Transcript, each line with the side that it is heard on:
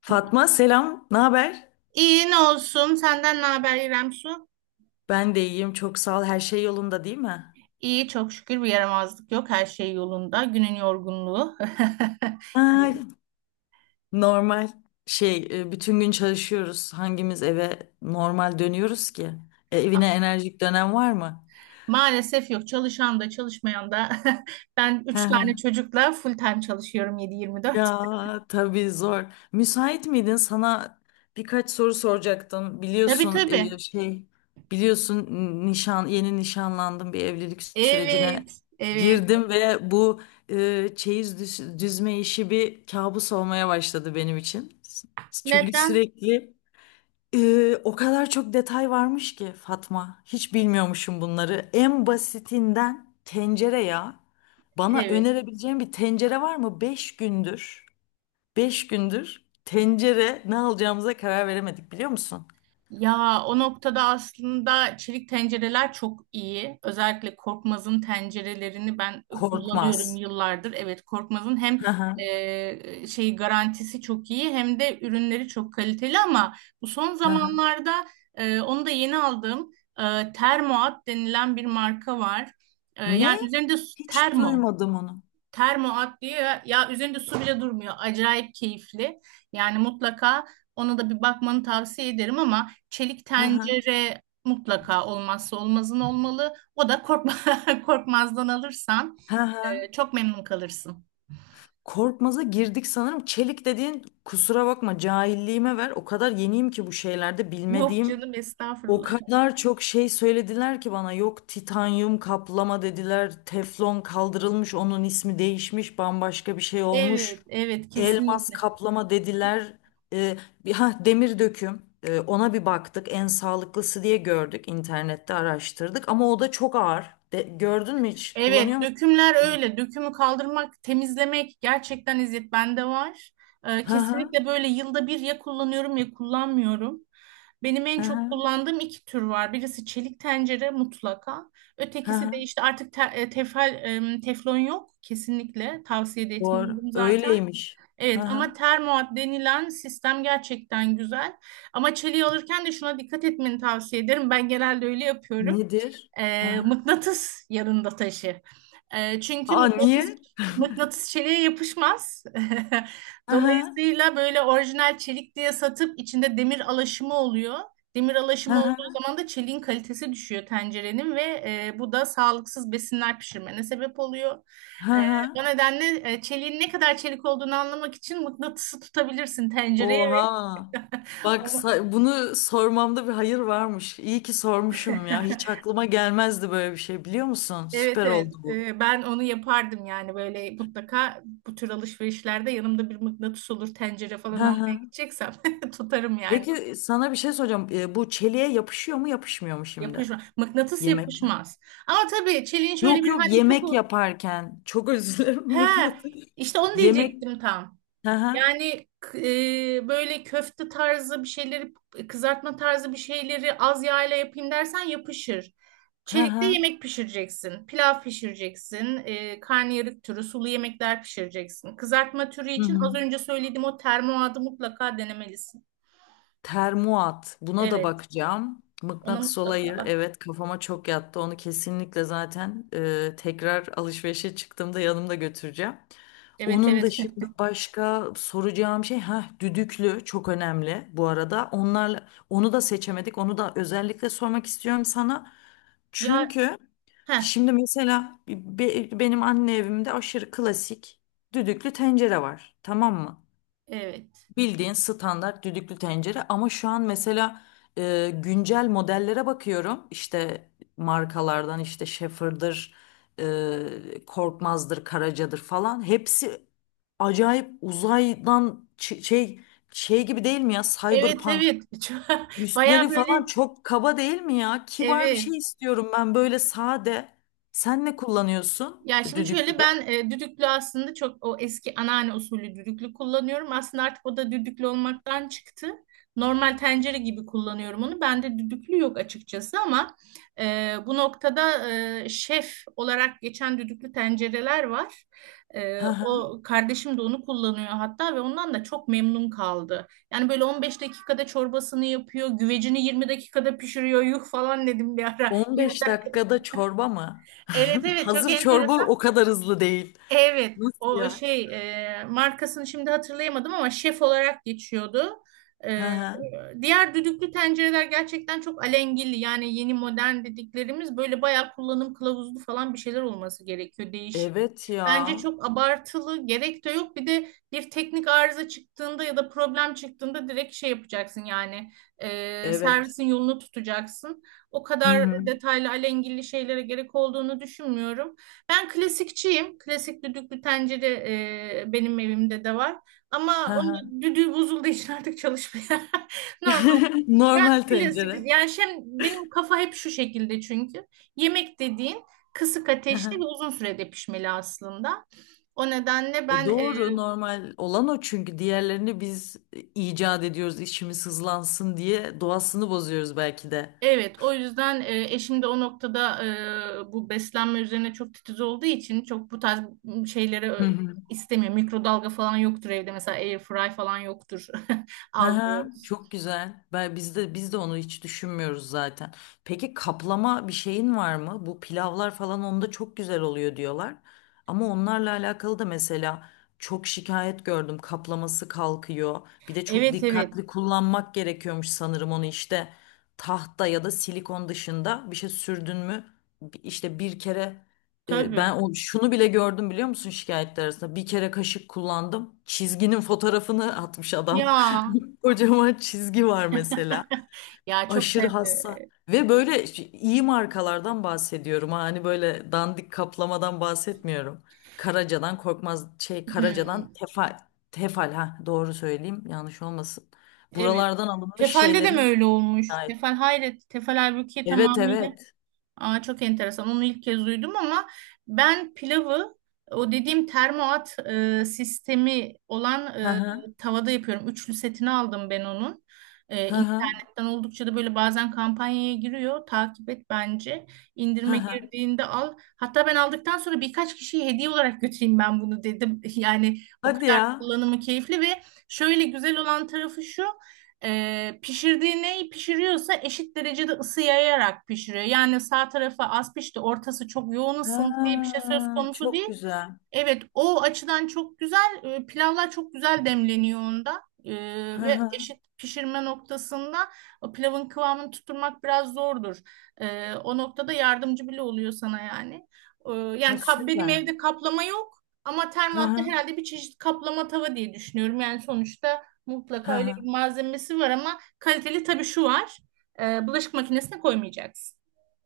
left: Fatma selam, ne haber?
right: İyi ne olsun? Senden ne haber İrem Su?
left: Ben de iyiyim, çok sağ ol. Her şey yolunda değil mi?
right: İyi çok şükür bir yaramazlık yok. Her şey yolunda. Günün yorgunluğu.
left: Ay,
right: İyi.
left: normal şey, bütün gün çalışıyoruz. Hangimiz eve normal dönüyoruz ki? Evine enerjik dönem var mı?
right: Maalesef yok. Çalışan da çalışmayan da. Ben
left: Hı
right: üç
left: hı.
right: tane çocukla full time çalışıyorum 7-24.
left: Ya tabii zor. Müsait miydin? Sana birkaç soru soracaktım.
right: Tabii
left: Biliyorsun
right: tabii.
left: şey biliyorsun nişan yeni nişanlandım, bir evlilik sürecine
right: Evet. Evet.
left: girdim ve bu çeyiz düzme işi bir kabus olmaya başladı benim için. Çünkü
right: Neden?
left: sürekli o kadar çok detay varmış ki Fatma. Hiç bilmiyormuşum bunları. En basitinden tencere ya. Bana
right: Evet.
left: önerebileceğin bir tencere var mı? Beş gündür. Beş gündür tencere ne alacağımıza karar veremedik biliyor musun?
right: Ya o noktada aslında çelik tencereler çok iyi. Özellikle Korkmaz'ın tencerelerini ben kullanıyorum
left: Korkmaz.
right: yıllardır. Evet Korkmaz'ın hem
left: Hı hı,
right: şey garantisi çok iyi hem de ürünleri çok kaliteli, ama bu son
left: hı hı.
right: zamanlarda onu da yeni aldığım Termoat denilen bir marka var.
left: Ne?
right: Yani üzerinde
left: Hiç
right: termo,
left: duymadım onu.
right: Termoat diyor ya, ya üzerinde su bile durmuyor. Acayip keyifli. Yani mutlaka ona da bir bakmanı tavsiye ederim, ama çelik
left: Hı hı,
right: tencere mutlaka olmazsa olmazın olmalı. O da korkma, Korkmaz'dan alırsan
left: hı hı.
right: çok memnun kalırsın.
left: Korkmaz'a girdik sanırım. Çelik dediğin, kusura bakma cahilliğime ver. O kadar yeniyim ki bu şeylerde,
right: Yok
left: bilmediğim
right: canım
left: o
right: estağfurullah.
left: kadar çok şey söylediler ki bana. Yok titanyum kaplama dediler, teflon kaldırılmış, onun ismi değişmiş, bambaşka bir şey
right: Evet,
left: olmuş.
right: evet
left: Elmas
right: kesinlikle.
left: kaplama dediler. Ee, bir ha demir döküm. Ona bir baktık. En sağlıklısı diye gördük. İnternette araştırdık ama o da çok ağır. Gördün mü hiç?
right: Evet,
left: Kullanıyor musun?
right: dökümler
left: Demir döküm?
right: öyle. Dökümü kaldırmak, temizlemek gerçekten eziyet, bende var.
left: Hı hı.
right: Kesinlikle böyle yılda bir ya kullanıyorum ya kullanmıyorum. Benim en
left: Hı
right: çok
left: hı.
right: kullandığım iki tür var. Birisi çelik tencere mutlaka.
left: Hı
right: Ötekisi
left: hı.
right: de işte artık tefal, teflon yok. Kesinlikle tavsiye de
left: Doğru.
right: etmiyorum zaten.
left: Öyleymiş. Hı
right: Evet,
left: hı.
right: ama termoat denilen sistem gerçekten güzel. Ama çeliği alırken de şuna dikkat etmeni tavsiye ederim. Ben genelde öyle yapıyorum.
left: Nedir? Hı hı.
right: Mıknatıs yanında taşı. Çünkü
left: Aa niye?
right: mıknatıs çeliğe yapışmaz.
left: Hı hı.
right: Dolayısıyla böyle orijinal çelik diye satıp içinde demir alaşımı oluyor. Demir
left: Hı
right: alaşımı olduğu
left: hı.
right: zaman da çeliğin kalitesi düşüyor tencerenin ve bu da sağlıksız besinler pişirmene sebep oluyor.
left: Hı
right: E,
left: hı.
right: O nedenle çeliğin ne kadar çelik olduğunu anlamak için mıknatısı tutabilirsin tencereye, ve
left: Oha. Bak
right: onu
left: bunu sormamda bir hayır varmış. İyi ki sormuşum ya. Hiç aklıma gelmezdi böyle bir şey, biliyor musun?
right: evet,
left: Süper
right: evet.
left: oldu bu.
right: Ben onu yapardım yani, böyle mutlaka bu tür alışverişlerde yanımda bir mıknatıs olur, tencere falan
left: Hı
right: almaya
left: hı.
right: gideceksem tutarım yani.
left: Peki sana bir şey soracağım. Bu çeliğe yapışıyor mu yapışmıyor mu şimdi?
right: Yapışmaz, mıknatıs
left: Yemekler.
right: yapışmaz, ama tabii çeliğin şöyle
left: Yok
right: bir
left: yok, yemek
right: handikapı,
left: yaparken. Çok özür dilerim
right: he
left: mıknatıs.
right: işte onu
left: Yemek.
right: diyecektim tam.
left: Hı hı.
right: Yani böyle köfte tarzı bir şeyleri, kızartma tarzı bir şeyleri az yağla yapayım dersen yapışır.
left: Hı
right: Çelikte
left: hı.
right: yemek pişireceksin, pilav pişireceksin, karnıyarık türü sulu yemekler pişireceksin. Kızartma türü
left: Hı
right: için az
left: hı.
right: önce söylediğim o termoadı mutlaka denemelisin.
left: Termuat. Buna da
right: Evet,
left: bakacağım.
right: ona
left: Mıknatıs
right: mutlaka
left: olayı,
right: bak.
left: evet, kafama çok yattı. Onu kesinlikle zaten tekrar alışverişe çıktığımda yanımda götüreceğim.
right: Evet
left: Onun
right: evet.
left: dışında başka soracağım şey, ha, düdüklü çok önemli bu arada. Onlarla onu da seçemedik. Onu da özellikle sormak istiyorum sana.
right: Ya
left: Çünkü
right: heh,
left: şimdi mesela benim anne evimde aşırı klasik düdüklü tencere var. Tamam mı?
right: evet.
left: Bildiğin standart düdüklü tencere ama şu an mesela güncel modellere bakıyorum. İşte markalardan işte Schaefer'dır, Korkmaz'dır, Karaca'dır falan. Hepsi acayip, uzaydan şey, şey gibi değil mi ya?
right: Evet
left: Cyberpunk.
right: evet. Baya
left: Üstleri falan
right: böyle
left: çok kaba değil mi ya? Kibar bir
right: evet.
left: şey istiyorum ben, böyle sade. Sen ne kullanıyorsun
right: Ya şimdi şöyle,
left: düdüklüde?
right: ben düdüklü aslında, çok o eski anneanne usulü düdüklü kullanıyorum. Aslında artık o da düdüklü olmaktan çıktı. Normal tencere gibi kullanıyorum onu. Bende düdüklü yok açıkçası, ama bu noktada şef olarak geçen düdüklü tencereler var. O, kardeşim de onu kullanıyor hatta, ve ondan da çok memnun kaldı. Yani böyle 15 dakikada çorbasını yapıyor, güvecini 20 dakikada pişiriyor. Yuh falan dedim bir ara. 20
left: 15
right: dakika.
left: dakikada çorba mı?
right: Evet evet, çok
left: Hazır çorba
right: enteresan.
left: o kadar hızlı değil.
right: Evet,
left: Nasıl
right: o
left: ya?
right: şey, markasını şimdi hatırlayamadım, ama şef olarak geçiyordu.
left: Hı
right: E,
left: hı.
right: Diğer düdüklü tencereler gerçekten çok alengili, yani yeni modern dediklerimiz böyle bayağı kullanım kılavuzlu falan bir şeyler olması gerekiyor değişik.
left: Evet
right: Bence
left: ya.
right: çok abartılı gerek de yok. Bir de bir teknik arıza çıktığında ya da problem çıktığında direkt şey yapacaksın yani,
left: Evet.
right: servisin yolunu tutacaksın. O
left: Hı
right: kadar
left: hı.
right: detaylı alengili şeylere gerek olduğunu düşünmüyorum. Ben klasikçiyim. Klasik düdüklü tencere benim evimde de var.
left: Hı
right: Ama onun
left: hı.
right: da düdüğü bozulduğu için artık çalışmıyor. Normal. Ben
left: Normal
right: klasik.
left: tencere.
right: Yani şey, benim kafa hep şu şekilde çünkü. Yemek dediğin kısık
left: Hı
right: ateşte
left: hı.
right: ve uzun sürede pişmeli aslında. O nedenle
left: E
right: ben
left: doğru, normal olan o çünkü, diğerlerini biz icat ediyoruz, işimiz hızlansın diye doğasını bozuyoruz belki de.
right: evet, o yüzden eşim de o noktada bu beslenme üzerine çok titiz olduğu için çok bu tarz şeyleri
left: Hı hı.
right: istemiyor. Mikrodalga falan yoktur evde mesela, air fry falan yoktur.
left: Hı hı,
right: Almıyoruz.
left: çok güzel. Ben biz de onu hiç düşünmüyoruz zaten. Peki kaplama bir şeyin var mı? Bu pilavlar falan onda çok güzel oluyor diyorlar. Ama onlarla alakalı da mesela çok şikayet gördüm. Kaplaması kalkıyor. Bir de çok
right: Evet evet
left: dikkatli kullanmak gerekiyormuş sanırım onu, işte tahta ya da silikon dışında bir şey sürdün mü? İşte bir kere ben
right: tabii.
left: o, şunu bile gördüm biliyor musun şikayetler arasında. Bir kere kaşık kullandım. Çizginin fotoğrafını atmış adam.
right: Ya
left: Kocaman çizgi var mesela.
right: ya çok da
left: Aşırı hassas. Ve böyle iyi markalardan bahsediyorum, ha. Hani böyle dandik kaplamadan bahsetmiyorum. Karaca'dan korkmaz, şey, Karaca'dan
right: hmm,
left: Tefal. Tefal, ha, doğru söyleyeyim yanlış olmasın.
right: evet.
left: Buralardan alınmış
right: Tefal'de de mi
left: şeylerin
right: öyle olmuş?
left: şahit.
right: Tefal hayret. Tefal halbuki
left: Evet
right: tamamıyla,
left: evet.
right: aa, çok enteresan. Onu ilk kez duydum, ama ben pilavı o dediğim termoat sistemi olan
left: Hı hı.
right: tavada yapıyorum. Üçlü setini aldım ben onun.
left: Hı hı.
right: İnternetten oldukça da böyle bazen kampanyaya giriyor. Takip et bence.
left: Hı
right: İndirime
left: hı.
right: girdiğinde al. Hatta ben aldıktan sonra birkaç kişiye hediye olarak götüreyim ben bunu dedim. Yani o
left: Hadi
right: kadar
left: ya.
right: kullanımı keyifli. Ve şöyle güzel olan tarafı şu. Pişirdiği, neyi pişiriyorsa eşit derecede ısı yayarak pişiriyor. Yani sağ tarafı az pişti, ortası çok yoğun ısındı diye bir şey
left: Ha,
right: söz konusu
left: çok
right: değil.
left: güzel.
right: Evet, o açıdan çok güzel. Pilavlar çok güzel demleniyor onda.
left: Hı
right: Ve
left: hı.
right: eşit pişirme noktasında o pilavın kıvamını tutturmak biraz zordur. O noktada yardımcı bile oluyor sana yani.
left: Ha,
right: Yani kap, benim
left: süper.
right: evde kaplama yok, ama
left: Hı
right: termoatta
left: hı.
right: herhalde bir çeşit kaplama tava diye düşünüyorum. Yani sonuçta
left: Hı
right: mutlaka öyle
left: hı.
right: bir malzemesi var, ama kaliteli. Tabii şu var, bulaşık makinesine koymayacaksın.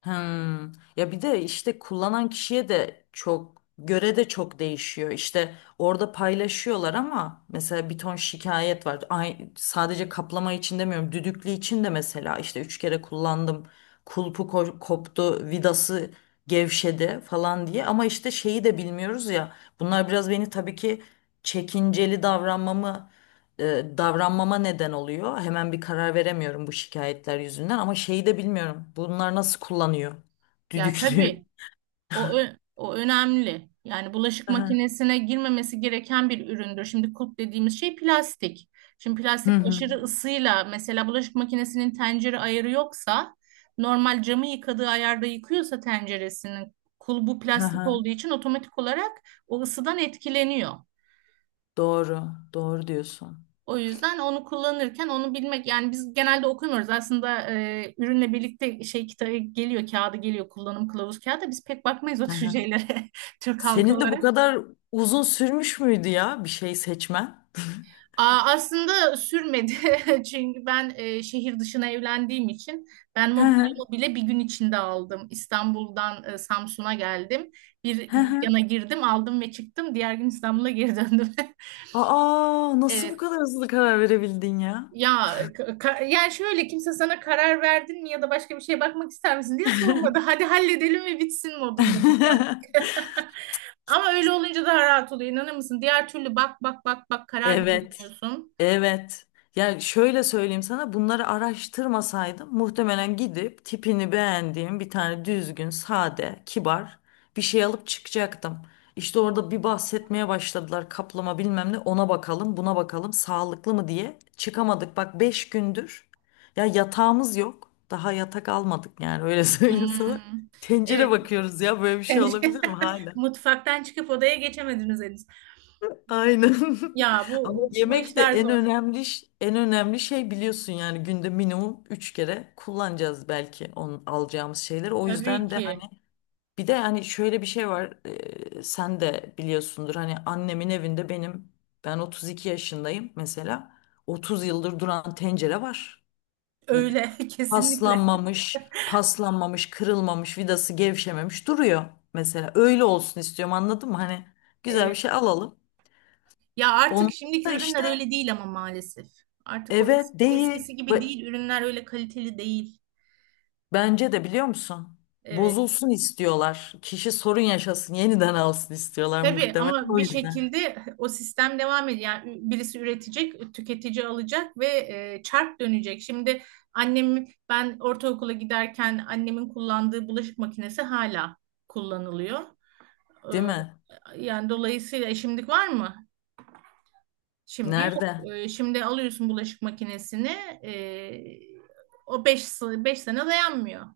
left: Hmm. Ya bir de işte kullanan kişiye de çok göre de çok değişiyor. İşte orada paylaşıyorlar ama mesela bir ton şikayet var. Ay, sadece kaplama için demiyorum. Düdüklü için de mesela işte üç kere kullandım. Kulpu koptu, vidası gevşedi falan diye. Ama işte şeyi de bilmiyoruz ya. Bunlar biraz beni tabii ki çekinceli davranmamı, davranmama neden oluyor. Hemen bir karar veremiyorum bu şikayetler yüzünden ama şeyi de bilmiyorum. Bunlar nasıl kullanıyor?
right: Ya
left: Düdüklüyor.
right: tabii. O önemli. Yani bulaşık
left: Aha.
right: makinesine girmemesi gereken bir üründür. Şimdi kulp dediğimiz şey plastik. Şimdi
left: Hı
right: plastik
left: hı.
right: aşırı ısıyla, mesela bulaşık makinesinin tencere ayarı yoksa, normal camı yıkadığı ayarda yıkıyorsa tenceresinin, kulbu
left: Hı
right: plastik
left: hı.
right: olduğu için otomatik olarak o ısıdan etkileniyor.
left: Doğru. Doğru diyorsun.
right: O yüzden onu kullanırken onu bilmek. Yani biz genelde okumuyoruz. Aslında ürünle birlikte şey kitabı geliyor, kağıdı geliyor, kullanım kılavuz kağıdı. Biz pek bakmayız o
left: Hı
right: tür
left: hı.
right: şeylere. Türk halkı
left: Senin de bu
right: olarak.
left: kadar uzun sürmüş müydü ya bir şey seçmen?
right: Aa, aslında sürmedi çünkü ben şehir dışına evlendiğim için ben
left: Hı hı.
right: mobilyamı bile bir gün içinde aldım. İstanbul'dan Samsun'a geldim. Bir
left: Hı hı.
right: dükkana girdim, aldım ve çıktım. Diğer gün İstanbul'a geri döndüm.
left: Aa, nasıl bu
right: Evet.
left: kadar hızlı karar verebildin ya?
right: Ya yani şöyle, kimse sana karar verdin mi ya da başka bir şeye bakmak ister misin diye sormadı. Hadi halledelim ve bitsin modunda biz yaptık. Ama öyle olunca daha rahat oluyor. İnanır mısın? Diğer türlü bak bak bak bak, karar da
left: Evet.
right: veremiyorsun.
left: Evet. Ya şöyle söyleyeyim sana, bunları araştırmasaydım muhtemelen gidip tipini beğendiğim bir tane düzgün, sade, kibar bir şey alıp çıkacaktım. İşte orada bir bahsetmeye başladılar kaplama bilmem ne, ona bakalım, buna bakalım, sağlıklı mı diye çıkamadık. Bak 5 gündür ya, yatağımız yok, daha yatak almadık yani, öyle söyleyeyim sana.
right: Hmm.
left: Tencere
right: Evet.
left: bakıyoruz ya, böyle bir şey
right: Pencere-
left: olabilir mi hala?
right: Mutfaktan çıkıp odaya geçemediniz henüz.
left: Aynen.
right: Ya
left: Ama
right: bu
left: yemek de
right: işler
left: en
right: zor.
left: önemli en önemli şey biliyorsun, yani günde minimum 3 kere kullanacağız belki onun, alacağımız şeyleri. O
right: Tabii
left: yüzden de hani
right: ki.
left: bir de hani şöyle bir şey var. Sen de biliyorsundur hani annemin evinde benim, ben 32 yaşındayım mesela. 30 yıldır duran tencere var.
right: Öyle kesinlikle.
left: Paslanmamış, paslanmamış, kırılmamış, vidası gevşememiş duruyor mesela. Öyle olsun istiyorum, anladın mı? Hani güzel bir
right: Evet.
left: şey alalım.
right: Ya artık
left: Onu
right: şimdiki
left: da işte.
right: ürünler öyle değil ama maalesef. Artık o
left: Evet,
right: eski,
left: değil.
right: eskisi gibi
left: Ba-
right: değil. Ürünler öyle kaliteli değil.
left: Bence de, biliyor musun?
right: Evet.
left: Bozulsun istiyorlar. Kişi sorun yaşasın, yeniden alsın istiyorlar
right: Tabii,
left: muhtemelen,
right: ama
left: o
right: bir
left: yüzden.
right: şekilde o sistem devam ediyor. Yani birisi üretecek, tüketici alacak ve çark dönecek. Şimdi annem, ben ortaokula giderken annemin kullandığı bulaşık makinesi hala kullanılıyor.
left: Değil mi?
right: Ee, Yani dolayısıyla şimdilik var mı? Şimdi yok.
left: Nerede?
right: Şimdi alıyorsun bulaşık makinesini. ee, O 5 sene dayanmıyor.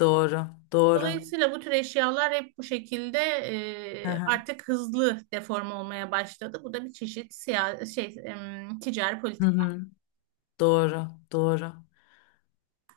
left: Doğru, doğru.
right: Dolayısıyla bu tür eşyalar hep bu şekilde
left: Hı hı.
right: artık hızlı deforme olmaya başladı. Bu da bir çeşit siya şey, ticari
left: Hı
right: politika.
left: hı. Doğru, doğru.